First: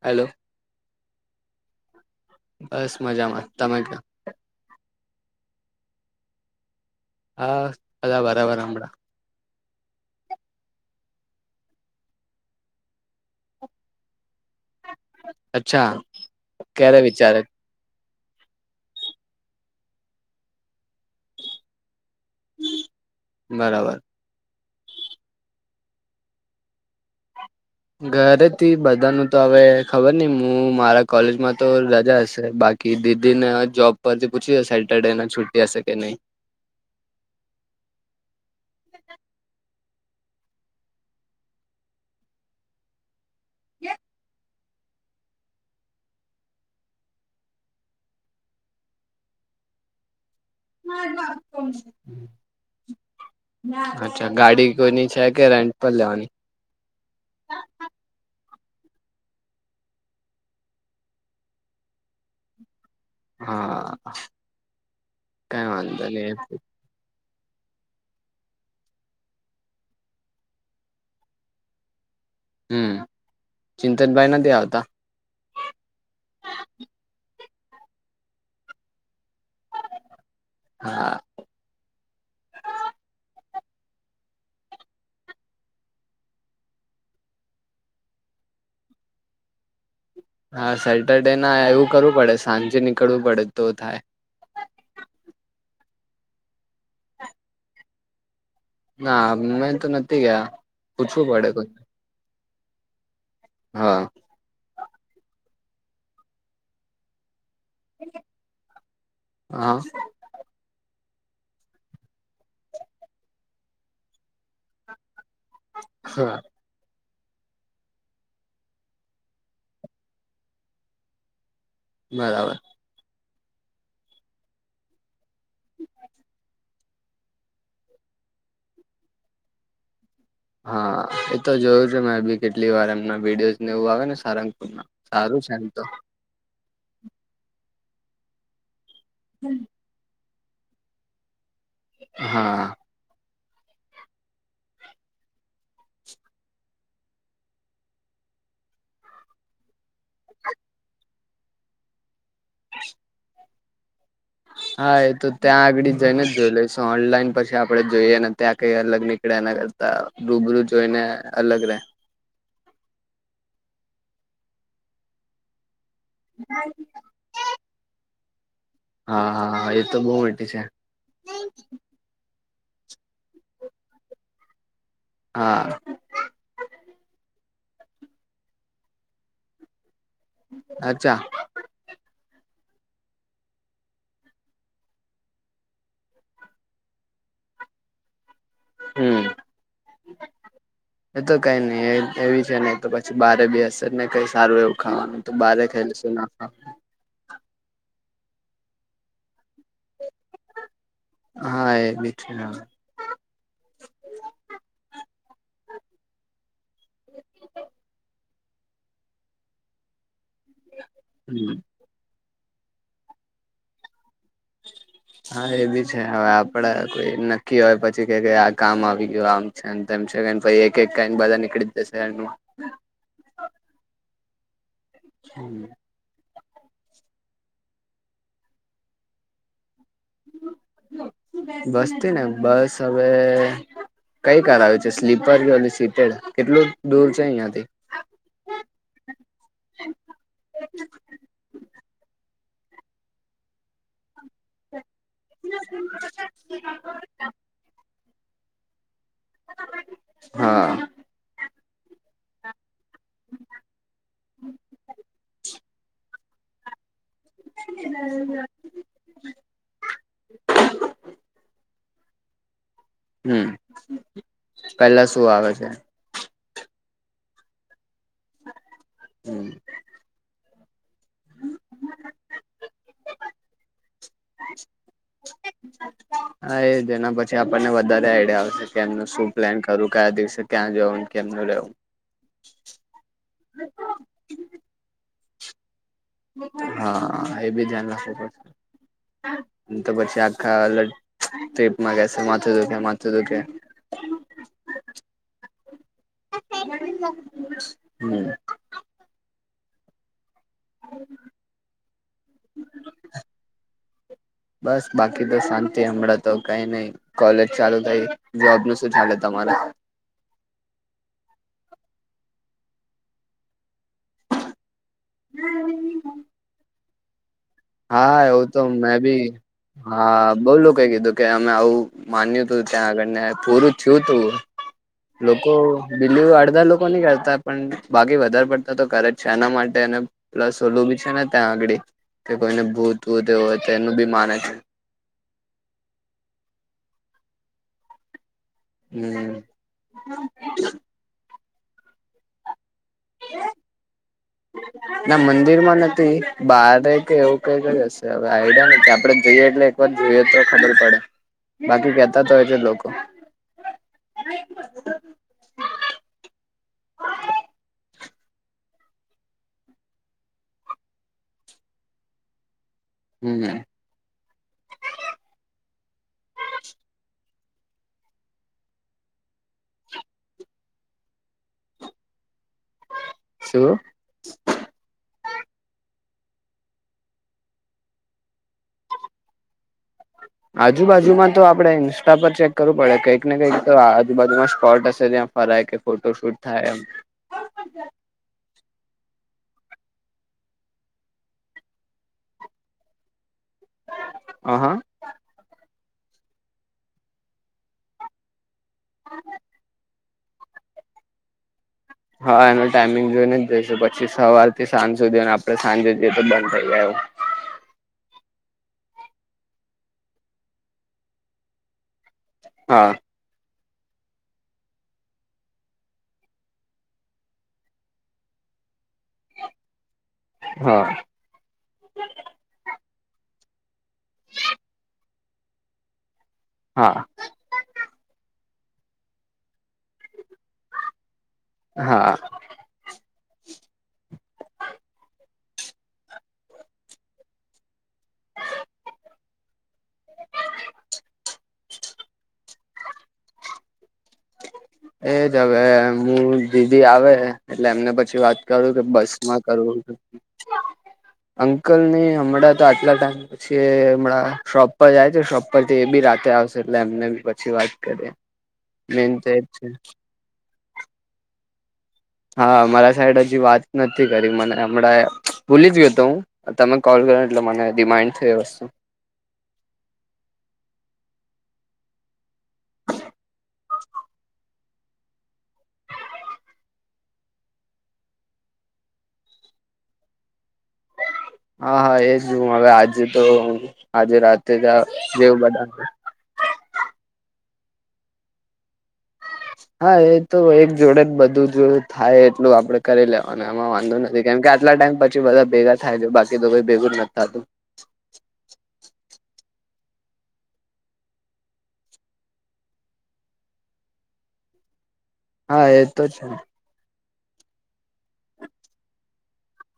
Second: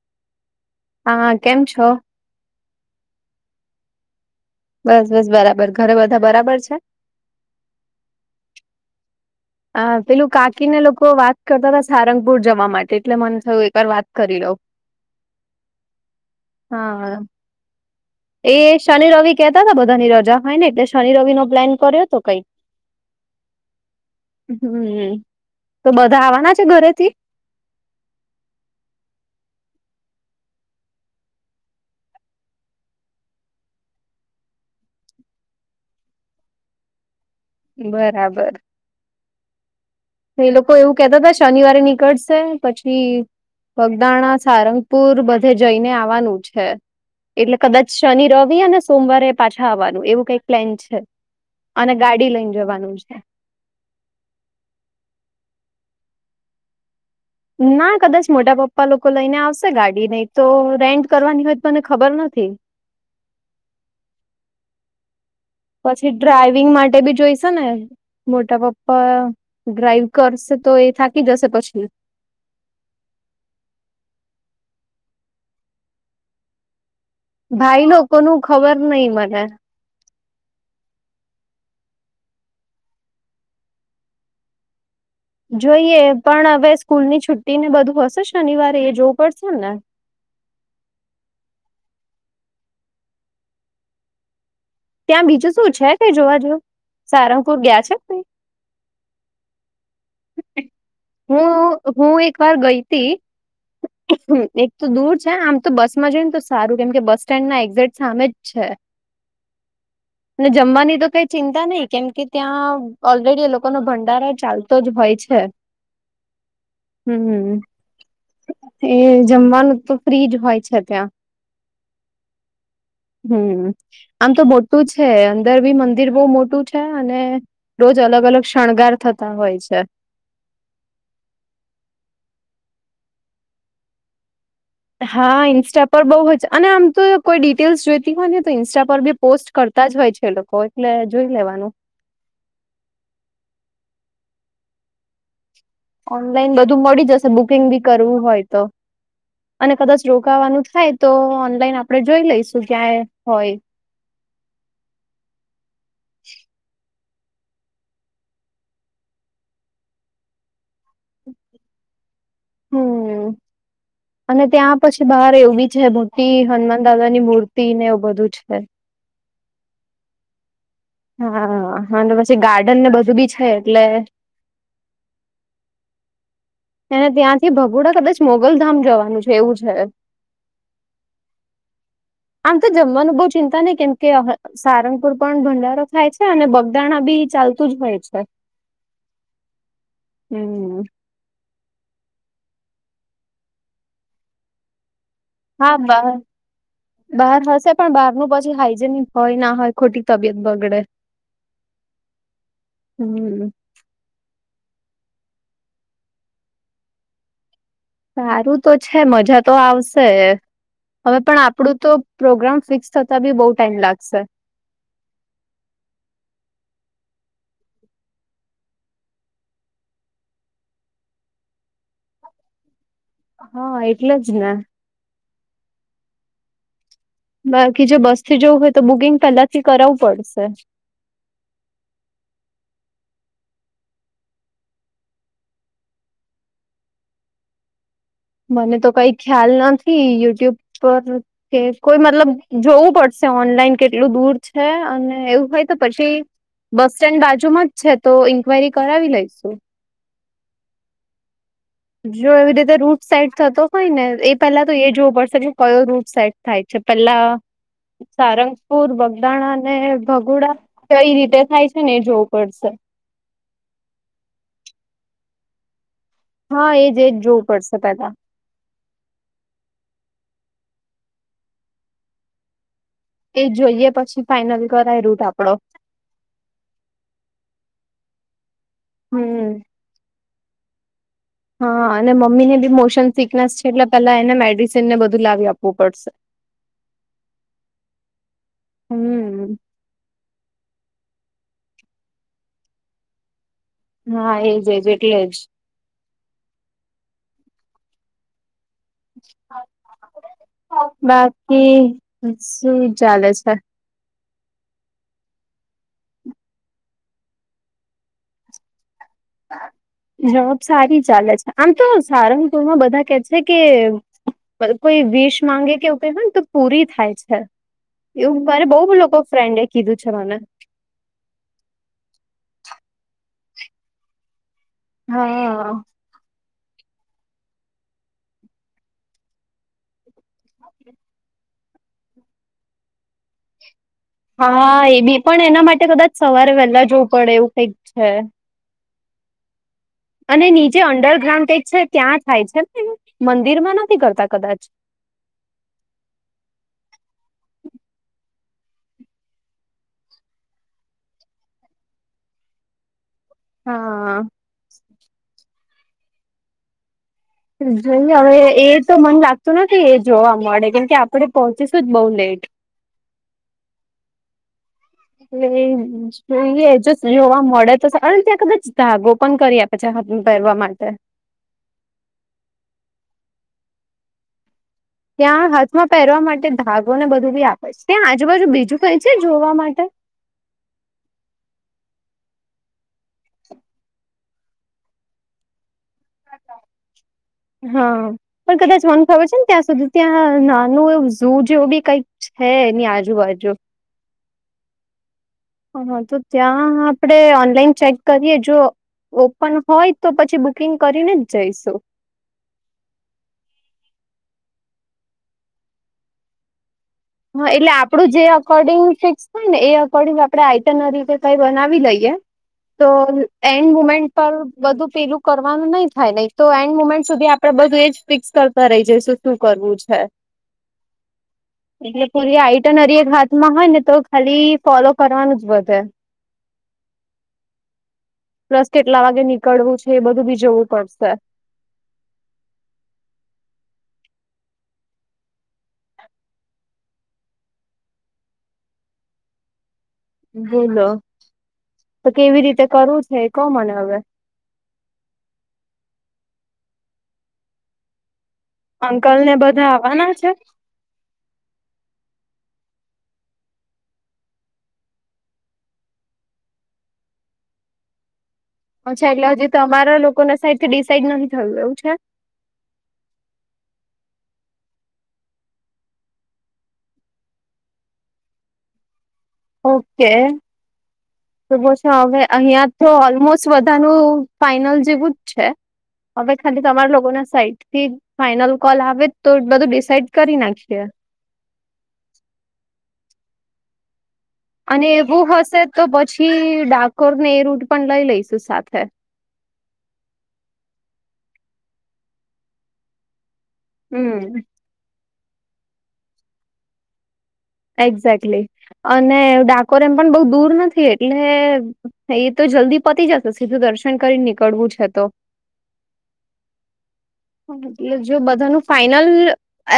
Hello હા કેમ છો બસ મજામાં તમે ક્યા બસ બસ બરાબર ઘરે બધા બરાબર છે હા અ બરાબર હમણા આ પેલું કાકીને લોકો વાત કરતા હતા સારંગપુર જવા માટે એટલે મને થયું એકવાર વાત કરી લોઉ અચ્છા ક્યારે હા વિચારે એ શનિ રવિ કેહેતા હતા બધાની રજા હોય ને એટલે શનિ રવિ નો પ્લાન કર્યો હતો કઈક બરાબર હમ તો બધા આવવાના છે ઘરેથી ઘરેથી બધા ન તો હવે ખબર નઈ હું મારા કોલેજમાં તો રજા હશે બા કે દીદી ને જોબ પરથી પૂછી સેટરડે ને છુટી હશે કે નઈ બરાબર એ લોકો એવું કેતા હતા શનિવારે નીકળશે પછી વગદાણા સારંગપુર બધે જઈને આવાનું છે એટલે કદાચ શનિ રવી અનેને સોમવારે પાછા આવવાનું એવું કઈક પ્લેન છે અને ગાડી લઈને જવાનું છે અચ્છા ગાડી કોઈની છે કે રેન્ટ પર લેવાની ના કદાચ મોટા પપ્પા લોકો લઈને આવશે ગાડી નને તો રેન્ટ કરવાની હોય મને ખબર નથી હા કઈ વાંધો પછી નહી ડ્રાઈવિંગ માટે બી જોઈશ ને મોટા પપ્પા ડ્રાઈવ કરશે તો એ થાકી જશે પછી હમ ચિંતનભાઈ નથી આવતા ભાઈ ન કોનું ખબર નઈ મને હા જોઈએ પણ હવે સ્કૂલ ની છુટ્ટી ને બધું હશે શનિવારે એ જોવું પડશે ને હા સેટરડે ના એવું કરવું પડે સાંજે નીકળવું પડે તો થાય ત્યાં બીજું શું છે કઈ જોવા જ સારંગપુર ગયા છે ના મેમે તો નથી ગયા પૂછવું પડે કોઈ હું હું એક વાર ગઈ હતી હા એક તો દૂર છે આમ તો બસમાં જોઈ ને તો સારું કેમ કે બસ સ્ટેન્ડ ના એક્ઝેક સામે જ છે હા અને જમવાની તો કઈ ચિંતા નહીિ કેમ કે ત્યાં ઓલરેડી એ લોકો ન ભંડારણ ચાલ તો જ હોય છે હા હમ હમ એ જમવાનું તો ફ્રી જ હોય છે ત્યાં બરાબર હમ આમ તો મોટું છે અંદર બી મંદિર બહ મોટું છે. છે અને રોજ અલગ અલગ શણગાર થતા હોય છે. હા એ તો જોયું છે મેં બી કેટલી વાર એમના વિડીયોઝ ને એવું આવે ને સારંગપુર ના હા સારું છે એમ તો ઇન્સ્ટા પર બઉુ જ અને આમ તો કોઈ ડિટેલ્સ જોઈતી હોય ને તો ઇન્સ્ટા પર બી પોસ્ટ કર તા જ હોય છે એ લોકો એટલે જોઈ લેવાનું હા ઓનલાઈન બધું મળી જશે બુકિંગ બી કરવું હોય તો અને કદાચ રોકાવાનું થાય તો ઓનલાઈન આપડે જોઈ લઈશું ક્યાય હોય હા એ તો ત્યાં આગળ જઈને જ જોઈ લઈશ ઓનલાઈન પછી આપડે જોઈએ ને ત્યાં કઈ અલગ નીકળ્યા રૂબરૂ જોઈને અલગ રે હમ અને ત્યાં પછી બહાર એવું બી છે મોટી હનુમાન દાદાની મૂર્તિ તીન એવું બધું છે. હા હા હા એ તો બહુ મોટી છે. હા હા પછી ગાર્ડન ને બધું બી છે એટલે હા ત્યારે ત્યાંથી ભગોડાથી કદાચ મોગલધામ જવાનું છે એવું છે અચ્છા આમ તો જમવાનું બહઉ ચિંતા નહ કેમ કે સારંગપુર પણ ભંડારો થાય છે અને બગદાણા બી ચાલતું જ હોય છે હમ હમ એ તો કઈ નઈ એવી છે ને તો પછી બહારે બી હશે ને કઈ સારું એવું ખાવાનું તો બારે હા ખાઈ બાર લઈશું ના બહાર હશે પણ બહારનું પછી હાઈજેનિક હોય ના હોય ખોટી તબિયત બગડે હા એ બી છે હમ હમ સારું તો છે મજા તો આવશે હવે પણ આપડું તો પ્રોગ્રામ ફિક્સ થતા બી બહુ ટાઈમ લાગશે હા એ બી છે હવે આપડે કોઈ નક્કી હોય પછી કે આ કામ આવી ગયું આમ છ તને પછ એક એક કઈ બધાર નીળી જશે હા એટલે જ નાને હમ બાકી જો બસ થી જવું હોય તો બુકિંગ પેલા થી કરાવવું પડશે બસથી ને બસ હવે કઈ કાર આવે છે સ્લીપર કે સીપેડ કેટલું દૂર છે અહિયાંથી મને તો કઈ ખ્યાલ નથી યુટ્યુબ પર કે કોઈ મતલબ જોવું પડશે ઓનલાઈન કેટલું દૂર છે અને એવું હોય તો પછી બસ સ્ટેન્ડ બાજુમાં છે તો ઇન્ક્વાયરી કરાવી લઈશુ હા જો એવી રીતે રૂટ સાઇડ થતો હોય ને એ પેલા તો એ જોવું પડશે કે કયો રૂટ સાઇડ થાય છે. પહેલા સારંગ પુર બગદાણા અને ભઘોડા તે કઈ રીતે થાય છે ને એ જોવું પડશે હમ પેલા શું આવે છે હા એજ એજ જોવું પડશે પેલાા હમ એ જોઈએ પછી ફાાઈનલ કરાય રૂટ આપડો હા એજ એના પછી આપણને વધારે આઈડિયા આવશે કે એમનું શું હમ પ્લાન કરવું કયા દિવસે ક્યાં જવાનું હા અને મમ્મી ને બી મોશન સિકનેસ છે એટલે પેલા એને મેડિસન ને બધું લાવી આપવું પડશે હા એ બી ધ્યાન રાખવું પડશે હમ તો પછી આખા અલગ ટ્રીપમાં કહેશે માથું દુઃખે માથું દુઃખે હા એજ એજ એટલે જ હમ બાકી શું ચાલે છે [inaudible] [unintelligible] બસ બાકી તો શાંતિ હમણાં તો કઈ નહી કોલેજ ચાલુ થાય જોબ નું શું ચાલે તમારે જોબ સારી ચાલે છે આમ તો સારંગપુરમાં બધા કે છે કે પલ કોઈ વીશ માંગે કે હોયને તો પૂરી થાય છે હા એવું આયો તો મારે બહુ મેં લોકો ભી ફ્રેન્ડે કીધું છે મને બવ લોકાય ગ્યોતો કે અમે આવું માન્યું તું ત્યાં આગળને પૂરું થયું તું લોકો હા બિલી અડધા લોકો કરતા પણ બાકી વધારે પડતા તો કરે જ છે એના માટે અને પ્લસ ઓલું બી છે ને ત્યાં આગળ કે કોઈને ભૂત હોય એનું બી મા હા એ બી પણ એના માટે કદાચ સવારે વહેલા જોવું પડે એવું કઈક છે હમ અને નીચે અંડરગ્રાઉન્ડ કઈક છે ત્યાં થાય છે ને મંદિર માં નથી કરતા કદાચ ના મંદિરમાં નથી બારે કે એવું કઈ કરી હશે હવે આઈડિયા નથી આપડે જઈએ એટલે જોઈએ તો ખબર પડે બાકી કેતા તો હોય છે લોકો [unintelligible] હા જોઈએ હવે એ તો મન લાગતું નથી એ જોવા મળે કેમ કે આપડે પોહોંચીશું જ બહુ લેટ હમ એ જોઈએ જો જોવા મળે તો અને ત્યાં કદાચ ધાગો પણ કરી આપ અચ્છા હાથમા પેરવા માંગતા હોય શું ત્યાં હાથમાં પહેરવા માટે ધાગો ને બધું બી આપે છે ત્યાં આજુબાજુ બીજું કઈ છે જોવા માટે આજુબાજુમાં તો આપણે ઇન્સ્ટા પર ચેક કરવું પડે કંઈક ને કંઈક તો આજુબજુમાં સ્પોટ હશે ત્યાં ફરાય કે ફોટો શૂટ થાય એમ હા પણ કદાચ મને ખબર છે ને ત્યાં સુધી ત્યાં નાનું ું જેવું બી કઈક છે ની આજુબાજુ હ હા હ તો ત્યાં આપડણે ઓનલાઈન ચેક કરીએ જો ઓપન હોય તો પછી બુકિંગ કરીને જ જઈશું હા એનો ટાઈમિંગ જોઈને જ જઈશું પછી સવાર થી સાંજ સુધીને આપડણે સાંજે જઈએ તો બંધ થઈ ગાય હા એટલે આપડું જે અકોર્ડિંગ ફિક્સ થય ને એ અકોર્ડિંગ આપડે આઈટન રીતે કઈ બનાવી લઈએ તો હા એન્ડ મુમેન્ટ પર બધું પેલું કરવાનું નહી થાય નહીિ તો એન્ડ મુમેન્ટ સુધી આપડે બધું એજ ફિક્સ કર ઈ જઈશું શું કરવું છે હા એટલે પૂરી આઈટન હરી એક હાથમાં હોય ને તો ખાલી ફોલો કરવાનું જ વધે હા પ્લસ કેટલા વાગે નીકળવું છે એ બધું બી જોવું પડશે હા બોલો તો કેવી રીતે કરવું છે કો મને હવે એજ હવે હું દીદી આવે એટલે એમને પછી વાત કરું કે બસ અંકલ ને માં બધા કરવું આવવાના છે અંકલ નહી હમણાં તો આટલા ટાઈમ પછી એ હમણાં શોપ પર જાય છે શોપ પરથી એ બી રાતે આવશે એટલે એમને બી પછી વાત કરી અચ્છા એટલે હજી તમારા લોકો ના સાઈડ થી ડિસાઇડ નથી થયું એવું છે હા મારા સાઈડ હજી વાત નથી કરી મને હમણાં ભૂલી જ ગયો હતો હું તમે કોલ કરો એટલે મને રીમાન્ડ થય એ વસ્તુ ઓકે છે હવે અહિયાં તો ઓલમોસ્ટ વધાનું ફાઈનલ જેવું જ છે હવે ખાલી તમારા લોકો ના સાઈટ થી ફાઈનલ કોલ આવે તો બધું ડિસાઈડ કરી નાખીએ હા હા એ જું હવે આજે તો આજે રાતે જ અને એવું જેવું હશે બધા તો પછી ડાકોર ને એ રૂટ પણ લઈ લઈશું સાથે હા એ તો એક જોડે ને બધું જોટલું થાય એટલું આપડે કરી લેવા અને એમાં વાંધો હમ નથી કેમ કે આટલા ટાઈમ પછી બધા ભેગા થાય છે બાકી તો કોઈ ભેગું જ નથીતાતું એક્ઝેક્ટલી અને ડાકોર એમ પણ બહ દૂર નથી એટલે એ તો જલ્દી પતી જશે સીધું દર્શન કરી નીકળવું છે તો હા એ તો છે એટલે જો બધાનું ફાાઈનલ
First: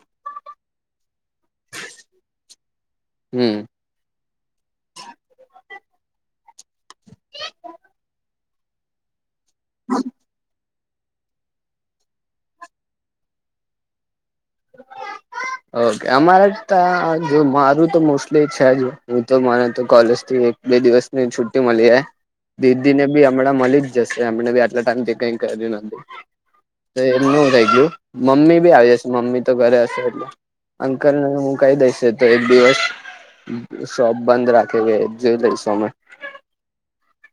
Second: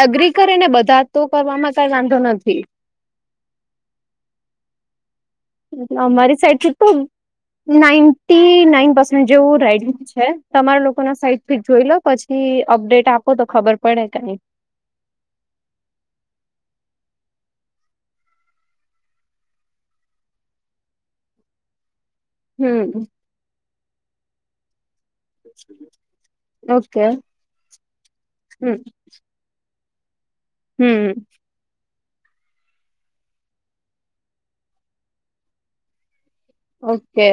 એગ્રી કરે ને બધા તો કરવામાં કઈ વાંધો નથી હમ્મ અમારી સાઈડથી તો નાઇટી નાઇન જેવું રાઈડિંગ છે તમારા લોકો ના સાઈડ થી જોઈ લો પછી અપડેટ આપો તો ખબર પડે કઈ ઓકે અમારે જો મારું તો મોસ્ટલી છે જ હું તો મને તો કોલેજ થી બે દિવસની છુટ્ટી મળી જાય દીદી ને હમ બી હમણાં મળી જ જશે હમને બી આટલા ટાઈમ થી કરિયું નથી તો ઓકે એમનું રહી ગયું મમ્મી બી હમ આવી જશે મમ્મી તો ઘરે હશેજ એટલે અંકલ હમ કહી દઈસે તો એક દિવસ શોપ બંધ રાખે ગ જોઈ લઈશું અમે ઓકે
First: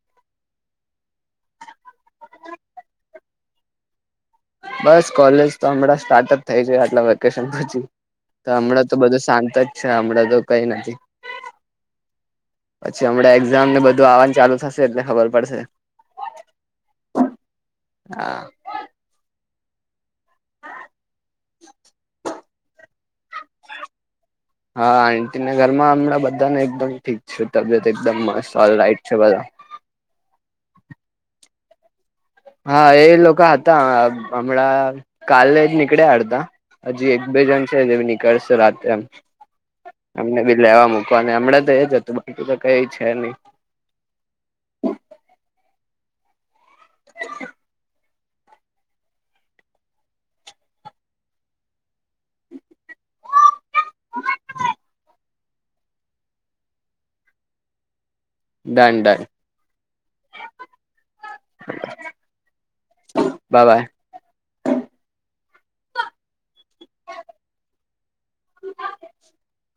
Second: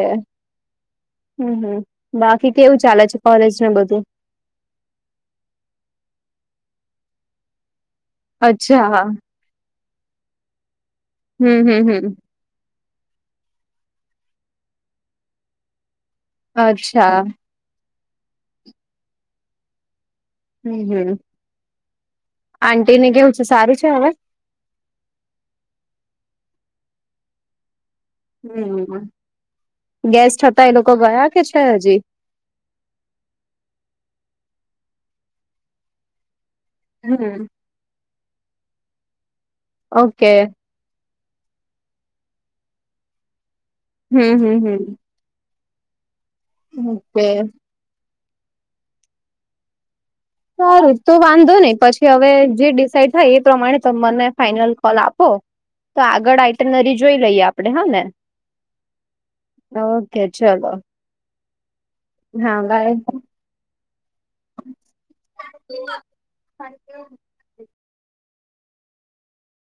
હમ્મ હમ્મ બાકી કેવું ચાલે છે કોલેજને બધું બસ કોલેજ તો હમણાં સ્ટાર્ટ જ થઈ જાય આટલા વેકેશન પછી અચ્છા હમણાં તો હા બધું શાંત જ છે હમણાં તો કઈ નથી હમ હમ હમ પછી હમણાં એક્ઝામ ને બધું આવવાનું ચાલુ થશે એટલે ખબર પડશે અચ્છા હા હમ્મ આટીને કેવું છે સારું છે હવે હા આટીના ઘર માં હમણાં બધાને એકદમ ઠીક છ તબિત ઓ હમ રાઈટ છે બધા ગેસ્ટ હતા એ લોકો ગયા કે છે હજી હા એ લોકો હતા હમણાં કાલે જ નીકળ્યાડ હતા હજી એક બે હમ જણ છે એ નીકળશે રાતે એમ ઓકે અમને બી લેવા મક અને હમને તો એજ હતું બાકી તો કઈ છે નહી હમ્મ હમ્મ હમ્મ ઓકે સર તો વાંધો નહી પછી હવે જે થાય એ પ્રમાણે ત મને ફાઈનલ કોલ આપો તો આગળ આઈટનરી જોઈ લઈએ આપડણે હા ને ડન ડન બાય ઓકે ચલો હા બાય બાય બાય [inaudible] અ [unintelligible]